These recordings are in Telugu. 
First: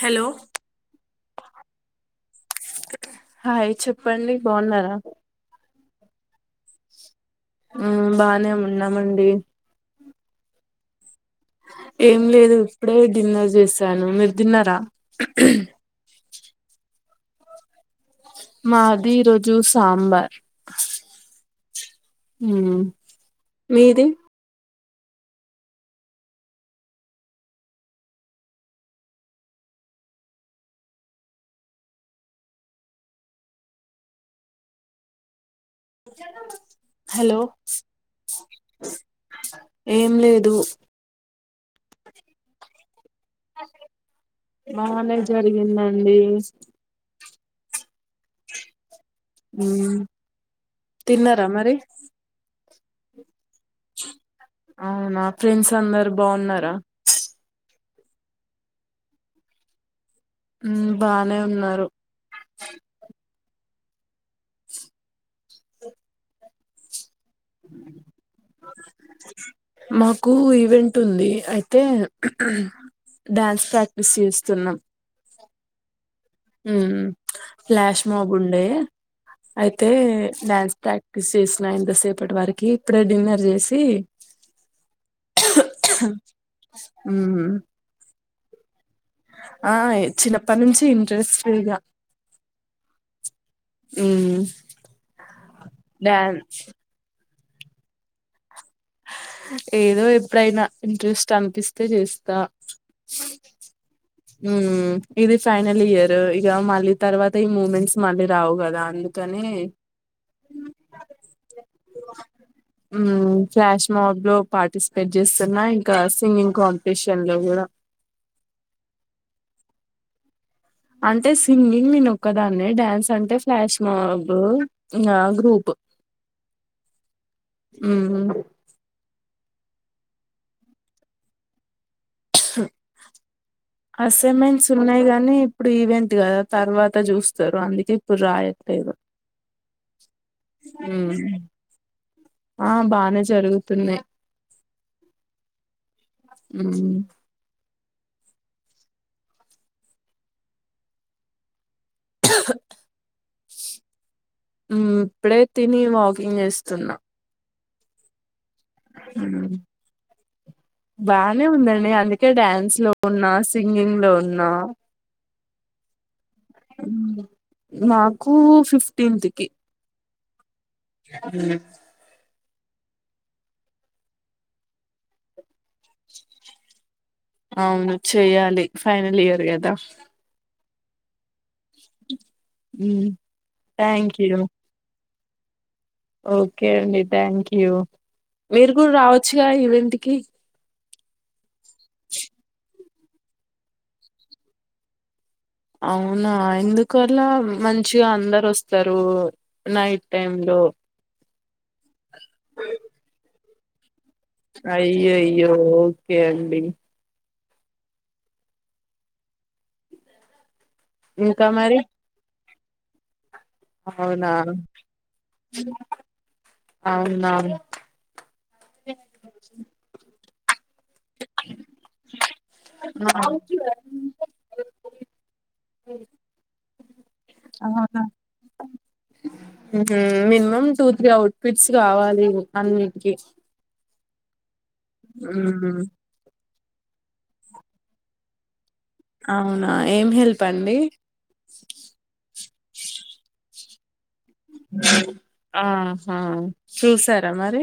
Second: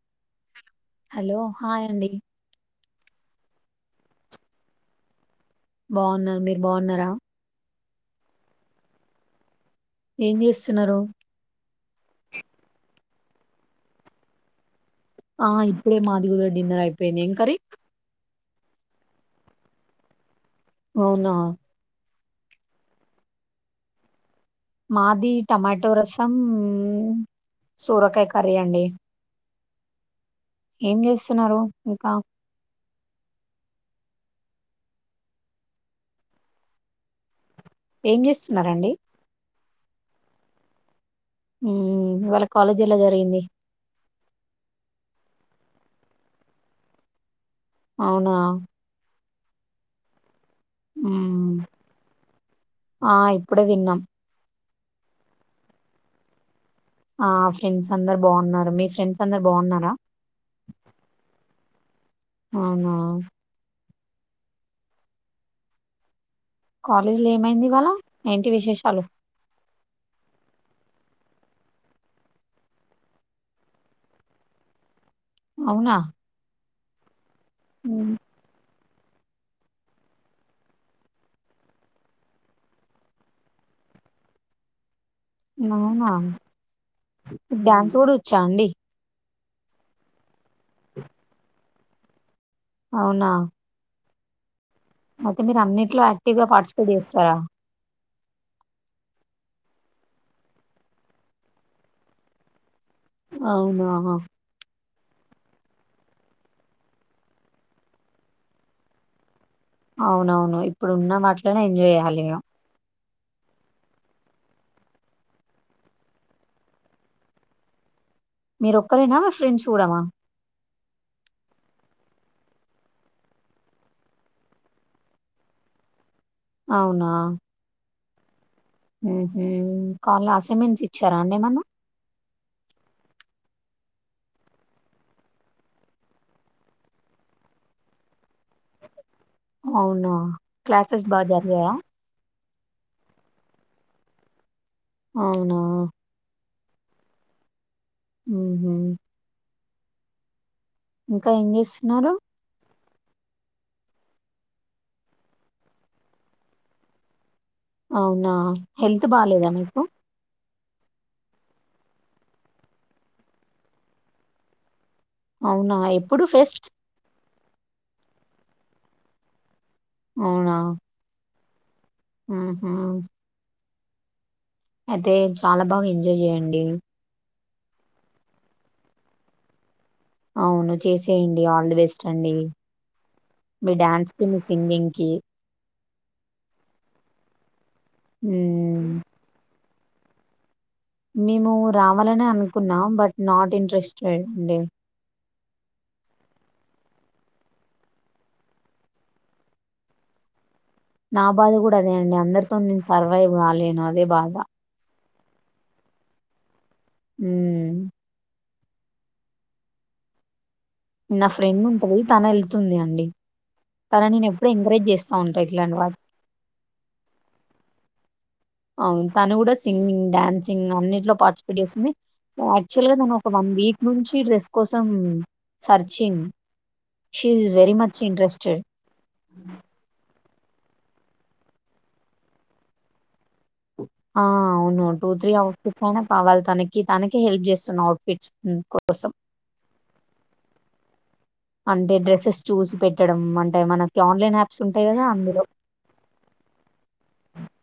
హలో హలో హాయ్ అండి హాయ్ చెప్పండి బాగున్నారా బాగున్నా మీరు బాగున్నారా ఉమ్ బానే ఉన్నామండి ఏం చేస్తున్నారు ఏం లేదు ఇప్పుడే డిన్నర్ చేసాను, మీరు తిన్నారా? ఆ ఇప్పుడే మాదిగు డిన్నర్ అయిపోయింది. ఏం కరి? మాది ఈ రోజు సాంబార్. అవునా హ. మీది? మాది టమాటో రసం సోరకాయ కర్రీ అండి. ఏం చేస్తున్నారు? ఇంకా హలో ఏం చేస్తున్నారండి? ఏం లేదు. హ్మ్. ఇవాళ కాలేజీ ఎలా జర్? బానే జరిగిందండి అవునా ఉహ తిన్నారా మరి? ఆయి అప్పుడే తిన్నాం. అవునా, ఫ్రెండ్స్ అందరు బాగున్నారా? ఆ ఫ్రెండ్స్ అందరు బాగున్నారు. మీ ఫ్రెండ్స్ అందరు బాగున్నారా? బానే ఉన్నారు. అవునా? కొ మాకు ఈవెంట్ ఉంది. అయితే డ్యాన్స్ ప్రాక్టీస్ చేస్తున్నాం. అవునా? ఉ ఫ్లాష్ హ్మ్. మోబ ఉండే అయితే డ్యాన్స్ ప్రాక్టీస్ చేసిన ఇంతసేపటి వరకి ఇప్పుడే డిన్నర్ చేసి నానా మ్మ్ డ్యాన్స్ వడు చా అండి ఆ చిన్నప్పటి నుంచి ఇంట్రెస్ట్గా అవునా ఉమ్మ్ అయితే మీరు అన్నింటిలో యాక్టివ్ గా పార్టిసిపేట్ చేస్తారా? ఏదో ఎప్పుడైనా ఇంట్రెస్ట్ అనిపిస్తే చేస్తా. అవునా మ్మ్ ఇది ఫైనల్ ఇయర్ ఇగ మళ్ళీ తర్వాత ఈ మూమెంట్స్ మళ్ళీ రావు కదా అందుకని అవునవును ఇప్పుడు ఉన్నాం అట్లనే ఎంజాయ్ చెయ్యాలి ఇగ మ్మ్ ఫ్లాష్ మాబ్ లో పార్టిసిపేట్ చేస్తున్నా ఇంకా సింగింగ్ కాంపిటీషన్ లో కూడా మీరు ఒక్కరైనా ఫ్రెండ్స్ కూడా నా అంటే సింగింగ్ నేనొక్క దాన్నే డ్యాన్స్ అంటే ఫ్లాష్ మాబ్ గ్రూప్ అవునా హ్మ్ హు హ్మ్ హు కల ఆసెమెన్స్ ఇచ్చారా అండేమన్నా అసైన్మెంట్స్ ఉన్నాయి గానీ ఇప్పుడు ఈవెంట్ కదా తర్వాత చూస్తారు అందుకే ఇప్పుడు రాయట్లేదు అవునా క్లాసెస్ మ్మ్ బాగా జరిగాయా ఆ బానే జరుగుతున్నాయి అవునా మ్మ్ హ్మ్ హు ఇంకా ఇంగ్లీష్ న్నారు మ్మ్ ఇప్పుడే తిని వాకింగ్ చేస్తున్నా అవునా హెల్త్ బాలేదా మ్మ్ మీకు బానే ఉందండి అందుకే డ్యాన్స్ లో ఉన్నా సింగింగ్ లో ఉన్నా అవునా ఇప్ ఎప్పుడు ఫెస్ట్ మ్మ్ మాకు ఫిఫ్టీన్త్ కి అవునా హ హ్మ్ హు అదే చాలా బాగా ఎంజాయ్ చేయండి అవును చెయ్యాలి ఫైనల్ ఇయర్ కదా అవును చేసేయండి ఆల్ ది బెస్ట్ అండి మ్మ్ మీ డ్యాన్స్ థ్యాంక్ కి యూ మీ సింగింగ్ కి ఓకే అండి థ్యాంక్ యూ మీరు హ్మ్ కూడా రావచ్చుగా ఈవెన్ టికి మేము రావాలని అనుకున్నాం బట్ నాట్ ఇంట్రెస్టెడ్ అండి అవునా ఎందుకలా మంచిగా అందరు వస్తారు నైట్ టైమ్ లో నా బాధ కూడా అదే అండి అందరితో నేను సర్వైవ్ కాలేను అదే బాధ అయ్యోయా య్యో ఓకే అండి హ్మ్ నా ఇంకా ఫ్రెండ్ మరి ఉంటది తన ఇల్ వస్తుంది అండి తనని నేను అవునా ఎప్పుడు ఎంకరేజ్ చేస్తా ఉంటా ఇట్లాంటి వాటి అవునా అవును తను కూడా సింగింగ్ డాన్స్ న్సింగ్ అన్నిట్లో పార్టిసిపేట్ చేస్తుంది యాక్టువల్గా ఆ! ఒక వన్ వీక్ నుంచి డ్రెస్ కోసం searching she is very much అవునా interested minimum two three outfits కావాలి అన్నిటికి ఆ అవును టూ త్రీ హ్మ్. ఔట్ఫిట్స్ అయినా కావాలి తనకి తనకే హెల్ప్ చేస్తు అవుట్ ఫిట్స్ అవునా ఏం హెల్ప్ అండి అంటే డ్రెస్సెస్ చూసి పెట్టడం అంటే మనకు ఆహా చూసారా మరి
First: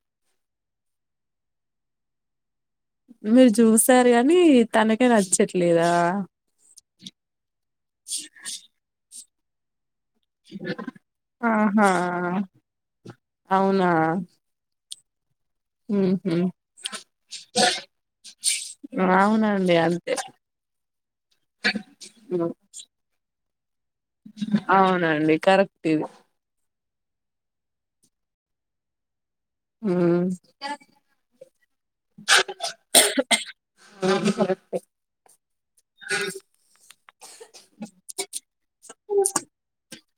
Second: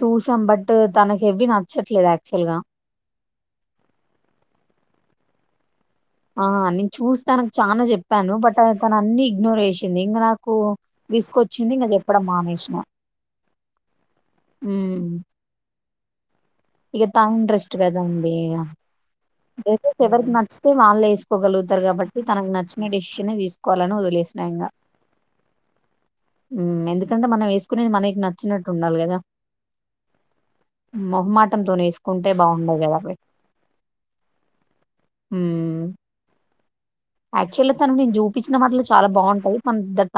చూసాం బట్ తనకి ఎవి నచ్చట్లేదు యాక్చువల్ గా మీరు చూసారు కాని తనకే నచ్చట్లేదా ఆ నేను చూస్తాన చాలా చెప్పాను బట్ తను అన్ని నరేష్ వచ్చింది ఇంక నాకు తీసుకొచ్చింది ఇంక చెప్పడం ఆహా మానేసిన మ్మ్ హ్మ్ ఇక తా ఇంట్రెస్ట్ కదాండి ఇ అవునండి డ్రసెస్ అంతే ఎవరికి నచ్చితే వాళ్ళు వేసుకోగలుగుతారు కాబట్టి తనకు నచ్చిన డెసిషన్ తీసుకు అవునండి కరెక్ట్ ఇది మ్మ్ ఎందుకంటే మనం వేసుకునేది మనకి నచ్చినట్టు ఉండాలి కదా మ్మ్ చంతోనే వేసుకుంటే బాగుండదడు కబాయి హ్మ్ యాక్చువల్ తను నేను చూపిించ న్న వాటిలో చాలా బాగుంటాయి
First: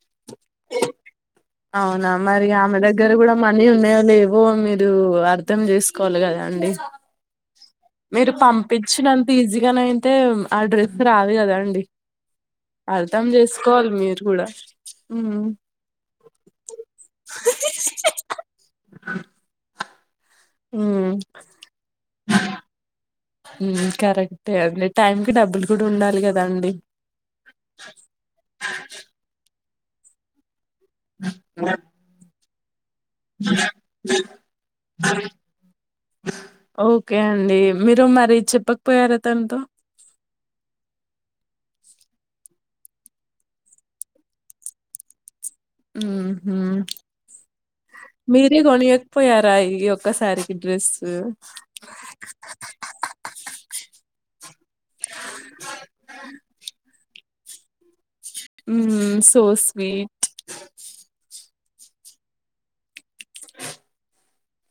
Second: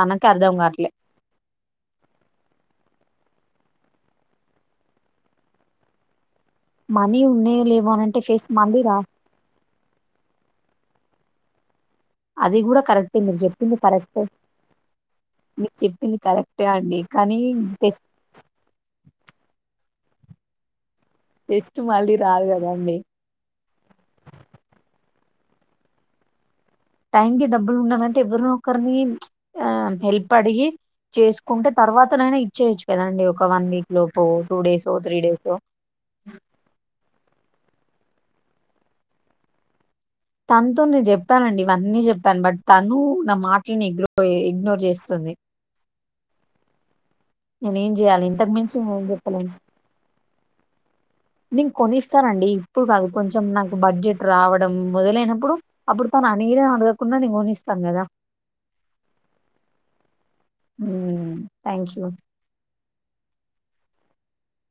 తనకు అర్దవంగట్లే అవునా మరి ఆమె దగ్గర కూడా మనీ ఉన్నాయో లేవో మీరు అర్ధం చేసుకోవాలి కదా అండి మనీ ఉన్నాయి లే మీరు పంపించినంత ఈజీగాన అయితే ఆ డ్రెస్ రాదు కదా అండి అది కూడా కరెక్టే అర్థం మీరు చెప్పింది చేసుకోవాలి మీరు కరెక్ట్ే కూడా ఉమ్ మీకు చెప్పింది కరెక్టే అండి కానీ మ్మ్ టెస్ట్ మళ్ళీ రాదు గదండీ. కరెక్ట్ బ్లెట్ టైం కి డబ్బులు కూడా ఉండాలి కదా అండి టైం కి డబ్బులు ఉండాలంటే ఎవరినో ఒకరిని ఆ హెల్ప్ అడిగి చేసుకుంటే తర్వాతనైనా ఇ చేయచ్చు కదండి ఒక వన్ వీక్ లో పో టూ డేసో త్రీ డేసో ఓకే అండి మీరు మరి చెప్పకపోయార తనతో తనతో నేను చెప్పానండి అన్ని చెప్పాను బట్ తను నా మాట్లన్నీ ఇగ్నో ఇగ్నోర్ చేస్తుంది ఉ హు నేనేం జేయాలి? ఇంతకు మీరే మించి నేనేం జెప్పలేను. కొనీయకపోయారా ఈ ఒక్కసారి డ్రస్ నేను కొనిస్తానండి ఇప్పుడు కాదు కొంచెం నాకు బడ్జెట్ రావడం మొదలైనప్పుడు అప్పుడు తను అడిగినా అడగకుండా నేను కొని స్తానుగదా ఉ సో స్వీట్ హ్మ్. థ్యాంక్ యూ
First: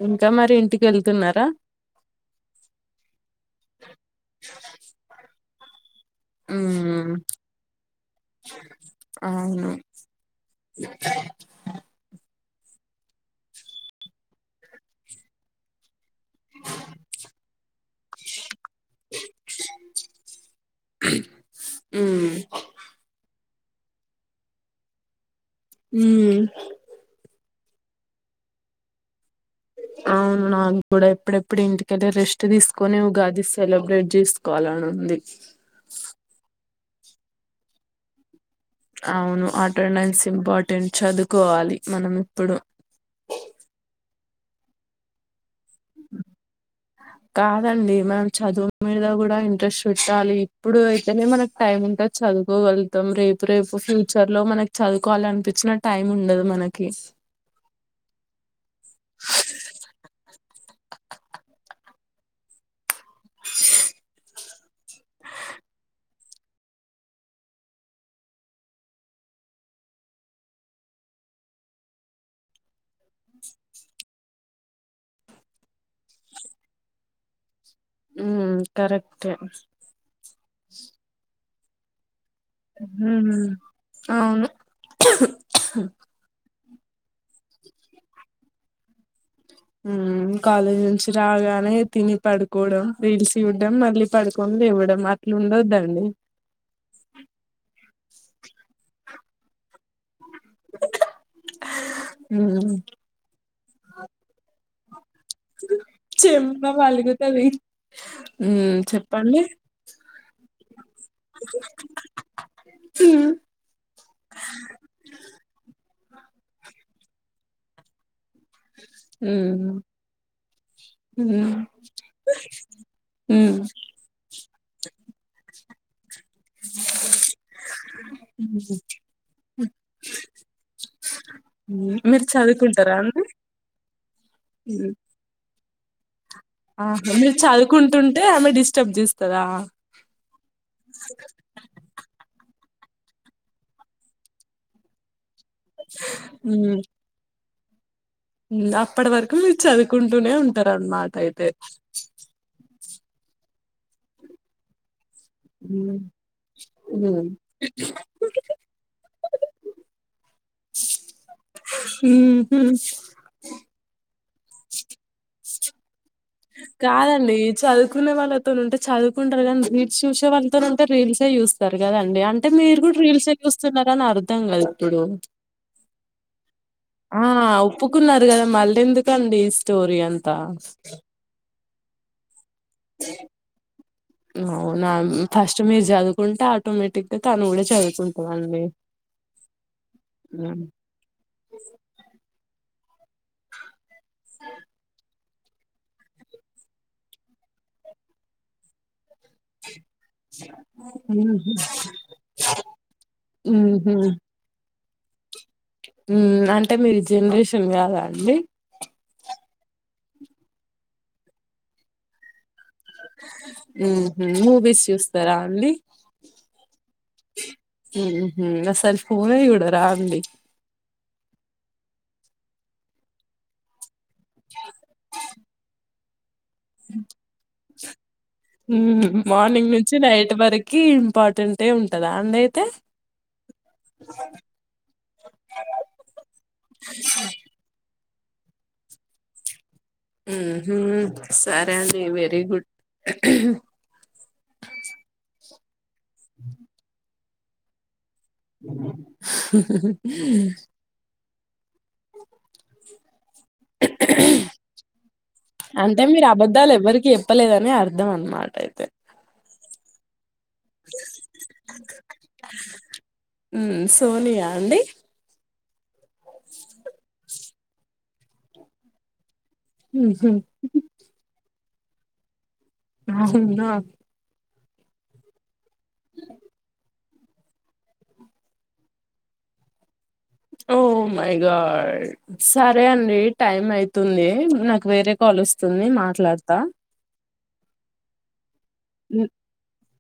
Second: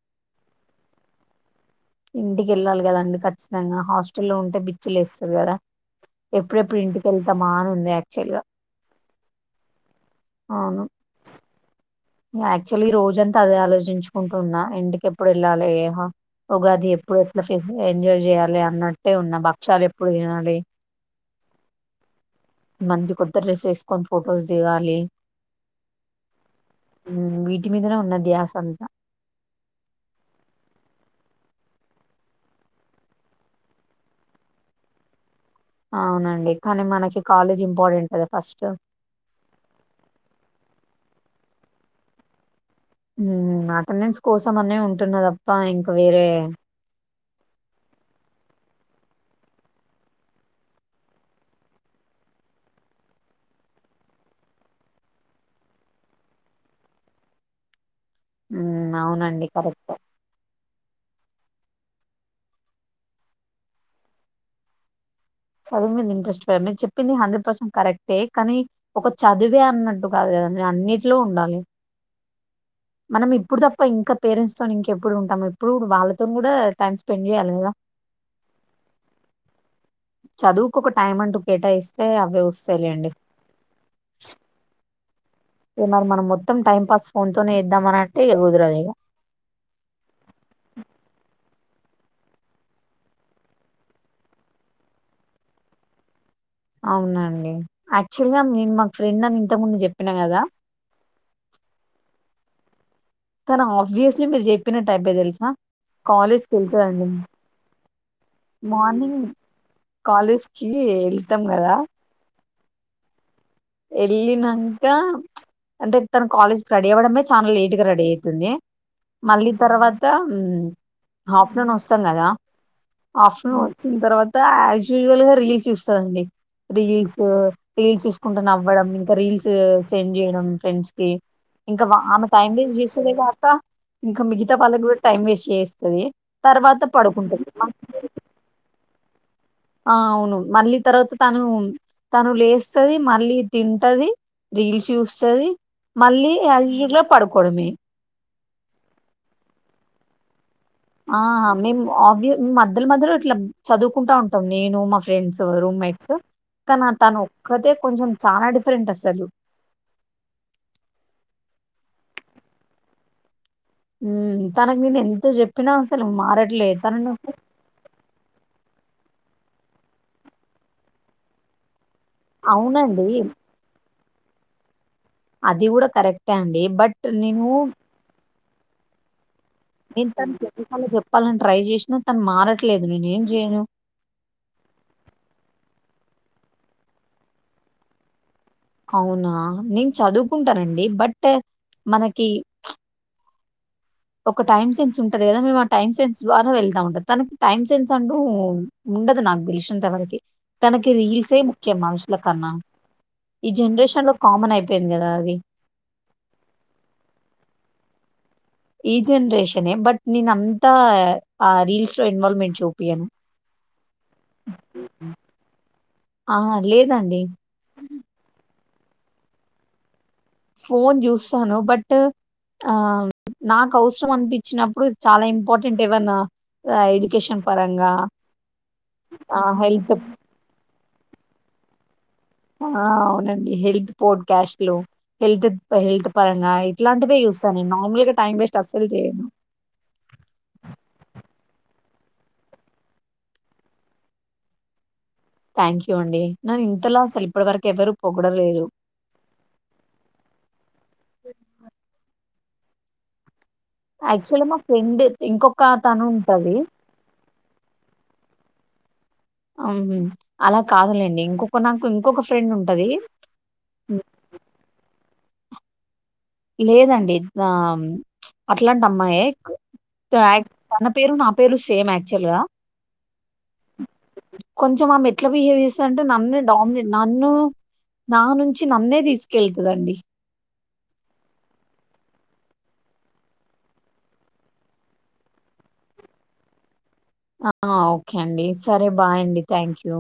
ఇంకా మరి ఇంటికి వెళ్తున్నారా ఇంటికెళ్ళాలి కదండి ఖ ఖచ్చితంగా హాస్టల్లో ఉంటే బిచ్చి లేస్తాది కదా ఎప్పుడెప్పుడు ఉమ్ ఇంటికెళ్తామా అని ఉంది యాక్చువల్ గా అవును యాక్చువల్లీ ఈ రోజంతా అదే ఆలోచించుకుంటున్నా ఇంటికి ఎప్పుడు వెళ్ళాలి ఏ ఉగాది ఎప్పుడు ఎట్లా ఎంజాయ్ చేయాలి అన్నట్టే ఉన్న భక్షాలు ఎప్పుడు తినాలి ఉ మంచి కొత్త డ్రెస్ వేసుకొని ఫొటోస్ దిగాలి హ ఇంటి మీదనే ధ్యాస అంతా అవును నాకు కూడా ఎప్పుడెప్పుడు ఇంటికెళ్ళి రెస్ట్ తీసుకొని ఉగాది సెలబ్రేట్ చేసుకోవాలని ఉంది అవునండి కానీ మన కి కాలేజ్ ఇంపార్టెంట్ కదా ఫస్ట్. అవును అటెండెన్స్ ఇంపార్టెంట్ చదువుకోవాలి మనం ఇప్పుడు మ్మ్ అటెండెన్స్ కోసం అనే ఉంటున్నవ ఆ ఇంక వేరే కాదండి మనం చదువు మీద కూడా ఇంట్రెస్ట్ పెట్టాలి ఇప్పుడు అయితేనే మనకు టైమ్ ఉంటే చదువుకోగలుగుతాం రేపు రేపు ఫ్యూచర్ లో మనకి చదువుకోవాలనిపించిన టైం ఉండదు మనకి మ్మ్ అవునండి కరెక్ట్ చదివు మీద ఇంట్రెస్ట్ పెయిండి ని చెప్పింది హండ్రెడ్ పర్సెంట్ కరెక్టే కానీ ఒక చదివే అన్నట్టు కాదు కదాని అన్నిట్లో ఉండాలి మనం ఇప్పుడు తప్ప ఇంకా పేరెంట్స్ తోని ఇంకెప్పుడు ఉంటాము ఎప్పుడు వాళ్ళతోన్ కూడా టైమ్ స్పెండ్ చేయాలి కదా ఉం కరెక్టే చదువుకు ఒక టైం అంటూ కేటాయిస్తే అ ఉహు అవును అ ఏగ మరి మన మొ త్తం టైం పాస్ ఫోన్ తోనే ఇద్దాంమనంట్టే ఇగ కుదురదు ఇగ ఉమ్ కాలేజ్ నుంచి రాగానే తిని పడుకోవడం రీల్స్ జూడం మళ్ళీ పడుకొని లేవడం అట్లా ఉండొద్దండి అవునండి యాక్చువల్గా నేను మాకు ఫ్రెండ్ అని ఇంతకు ముందు చెప్పినా కదా ఉమ్ తను ఆవ్విస్లీ మీరు చెప్పిన టైప్ తెలుసా కాలేజ్కి చెంప వెళ్తదండి పలుగుతది ఉమ్ మార్నింగ్ చెప్పండి కాలేజ్కి వెళ్తాం కదా హమ్ ఎల్లినంక అంటే తను కాలేజ్ కి రెడీవడమే చానా లేట్గా రడీ తుంది మళ్ళీ ఉమ్ తర్వాత ఉమ్. హాఫ్టర్ నూన్ వస్తాం కదా హాఫ్టర్ హ్మ్ నూన్ వచ్చిన తర్వాత యా యూజవల్ గా రిలీజ్ చూస్ సండి రీల్స్ రీల్స్ సు స్ నవ్వడం ఇంక రీల్స్ సెండ్ చేయడం ఫ్రెండ్స్ కి ఇంక హ్మ్ మీరు ఆమె టైం వెస్ట్ చదువుకుంటారా చేసేదే అండి కాక ఇంక మిగీత వాళ్ళ కూడా టైం వేస్ చేస్తది తర్వాత ఆహ మీరు పడుకుంటది చదువుకుంటుంటే ఆమె డిస్టర్బ్ చేస్ ఆ అవును మళ్ళీ తర్వాత తను తను లేస్ స్తది మళ్ళీ తింటది రీల్స్ చూస్తది మళ్ళీ ఐలో పడు కొడమే ఉ అప్పటి వరకు మీరు చదువుకుంటూనే ఉం ఆహ మి మ్ అవ్ మ మధ్య మధ్యలో ఇట్లా చదువుకుంటా ఉంటాం నేను మా ఫ్రెండ్స్ హ్మ్ రూమ్మేట్స్ తన తను హ్మ్ ఒక్కతే కొంచెం చానా డిఫరెంట్ అసలు ఉహు ఉమ్ తనకు నేను ఎంత చెప్పినా అ కాదండి చదువుకునే వాళ్ళతో నుంటే చదువుకుంటారు గానీ రీల్స్ చూసే వాళ్ళతోన్ ఉంటే రీల్సే చూస్తారు కదండి అంటే మీరు కూడా అవునండి రీల్స్ ఎ చుస్తున్నా కన అర్థంగాదు అది కూడా కరెక్టే అండి బట్ నేను గదా మళ్ళీ ఎందుకండి స్టోరి అంత వాళ్ళని ట్రై చేసినా తను మార అవు నా ఫస్ట్ మీరు చదువు కుంటే ఆటోమేటిక్గా తను కూడా చదువుకుంటాంది అవునా నేను చదువుకుంటానండి బట్ మనకి ఒక టైమ్ సెన్స్ ఉం కదా మేము ఆ టైమ్ సెన్స్ ద్వారా వెళ్తా ఉంటంది తనకి టైం సెన్స్ అంటూ ఉండదు నాకు తెలిషంతవరికి తనకి రీల్సే ఊహు ముఖ్యం మనుషుల కన్నా ఈ ఊహు జనరేషన్ లో కామన్ అయిపో పోయింది గదా అది అంటే మీరు ఈ జనరేషన్ కాదా అండి ఈ జనరేషనే బట్ నేన్ అంతా ఆ రీల్స్ లో ఇన్వాల్వ్మెంట్ మూవీస్ చూస్తారా అండి ఆ! లేదండి. ఫోన్ ఏ ఇవ్వకూడదు రాదండి ఫోన్ చూస్తాను బట్ ఆ నాకు అవసరం అనిపించినప్పుడు చాలా ఇంపార్టెంట్ ఏవన్నా ఆహ్, ఎడ్యుకేషన్ పరంగా, ఆహ్, మార్నింగ్ హెల్త్ నుంచి నైట్ వరకు ఇంపార్టెట్ ఏ ఆ అవునండి హెల్త్ పోడ్ క్యాష్లు హెల్త్ హెల్త్ పరంగా ఇట్లాంటివే చూస్తా నేను నార్మల్గా టైమ్ వేస్ట్స్ట్ అసలు చెయ్యను సరే అండి వెరీ గుడ్ థ్యాంక్ యూ చెకోండి న ఇంతలా స్వ ఇప్పుడు వరకు ఎవరు పొగడలేరు యాక్చువల్ మా ఫ్రెండ్ ఇంకొక అంటే తను మీరు ఉంటది అబద్ధాలు ఎవ్వరికి చెప్పలేదని అర్థం అనమాట అయితే అహ అలా కాదులేండి ఇంకొక నాకు ఇంకొక ఫ్రెండ్ ఉంటది మ్ సోనియా అండి లేదండి ఆ అట్లాంటి అమ్మాయే ఊహు తన పేరు నా పేరు సేమ్ యాక్చువల్గా అవునా కొంచెం ఆమే ఎట్లా బిహేవ్ చేస్తది అంటే నన్నే డమినేట్ నన్ను నా నుంచి నన్నే తీసుకెళ్తందండి. ఓ మైగాడ్ సరే అండి టైమ్ అయితుంది నాకు వేరే కాల్ వస్తుంది మాట్లాడతా. ఆ ఓకే అండి సరే మ్- బాయండి థ్యాంక్ యూ.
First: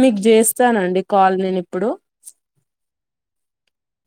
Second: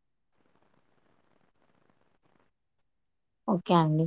మీకు చేస్తానండి కాల్ నేను ఇప్పుడు. ఓకే అండి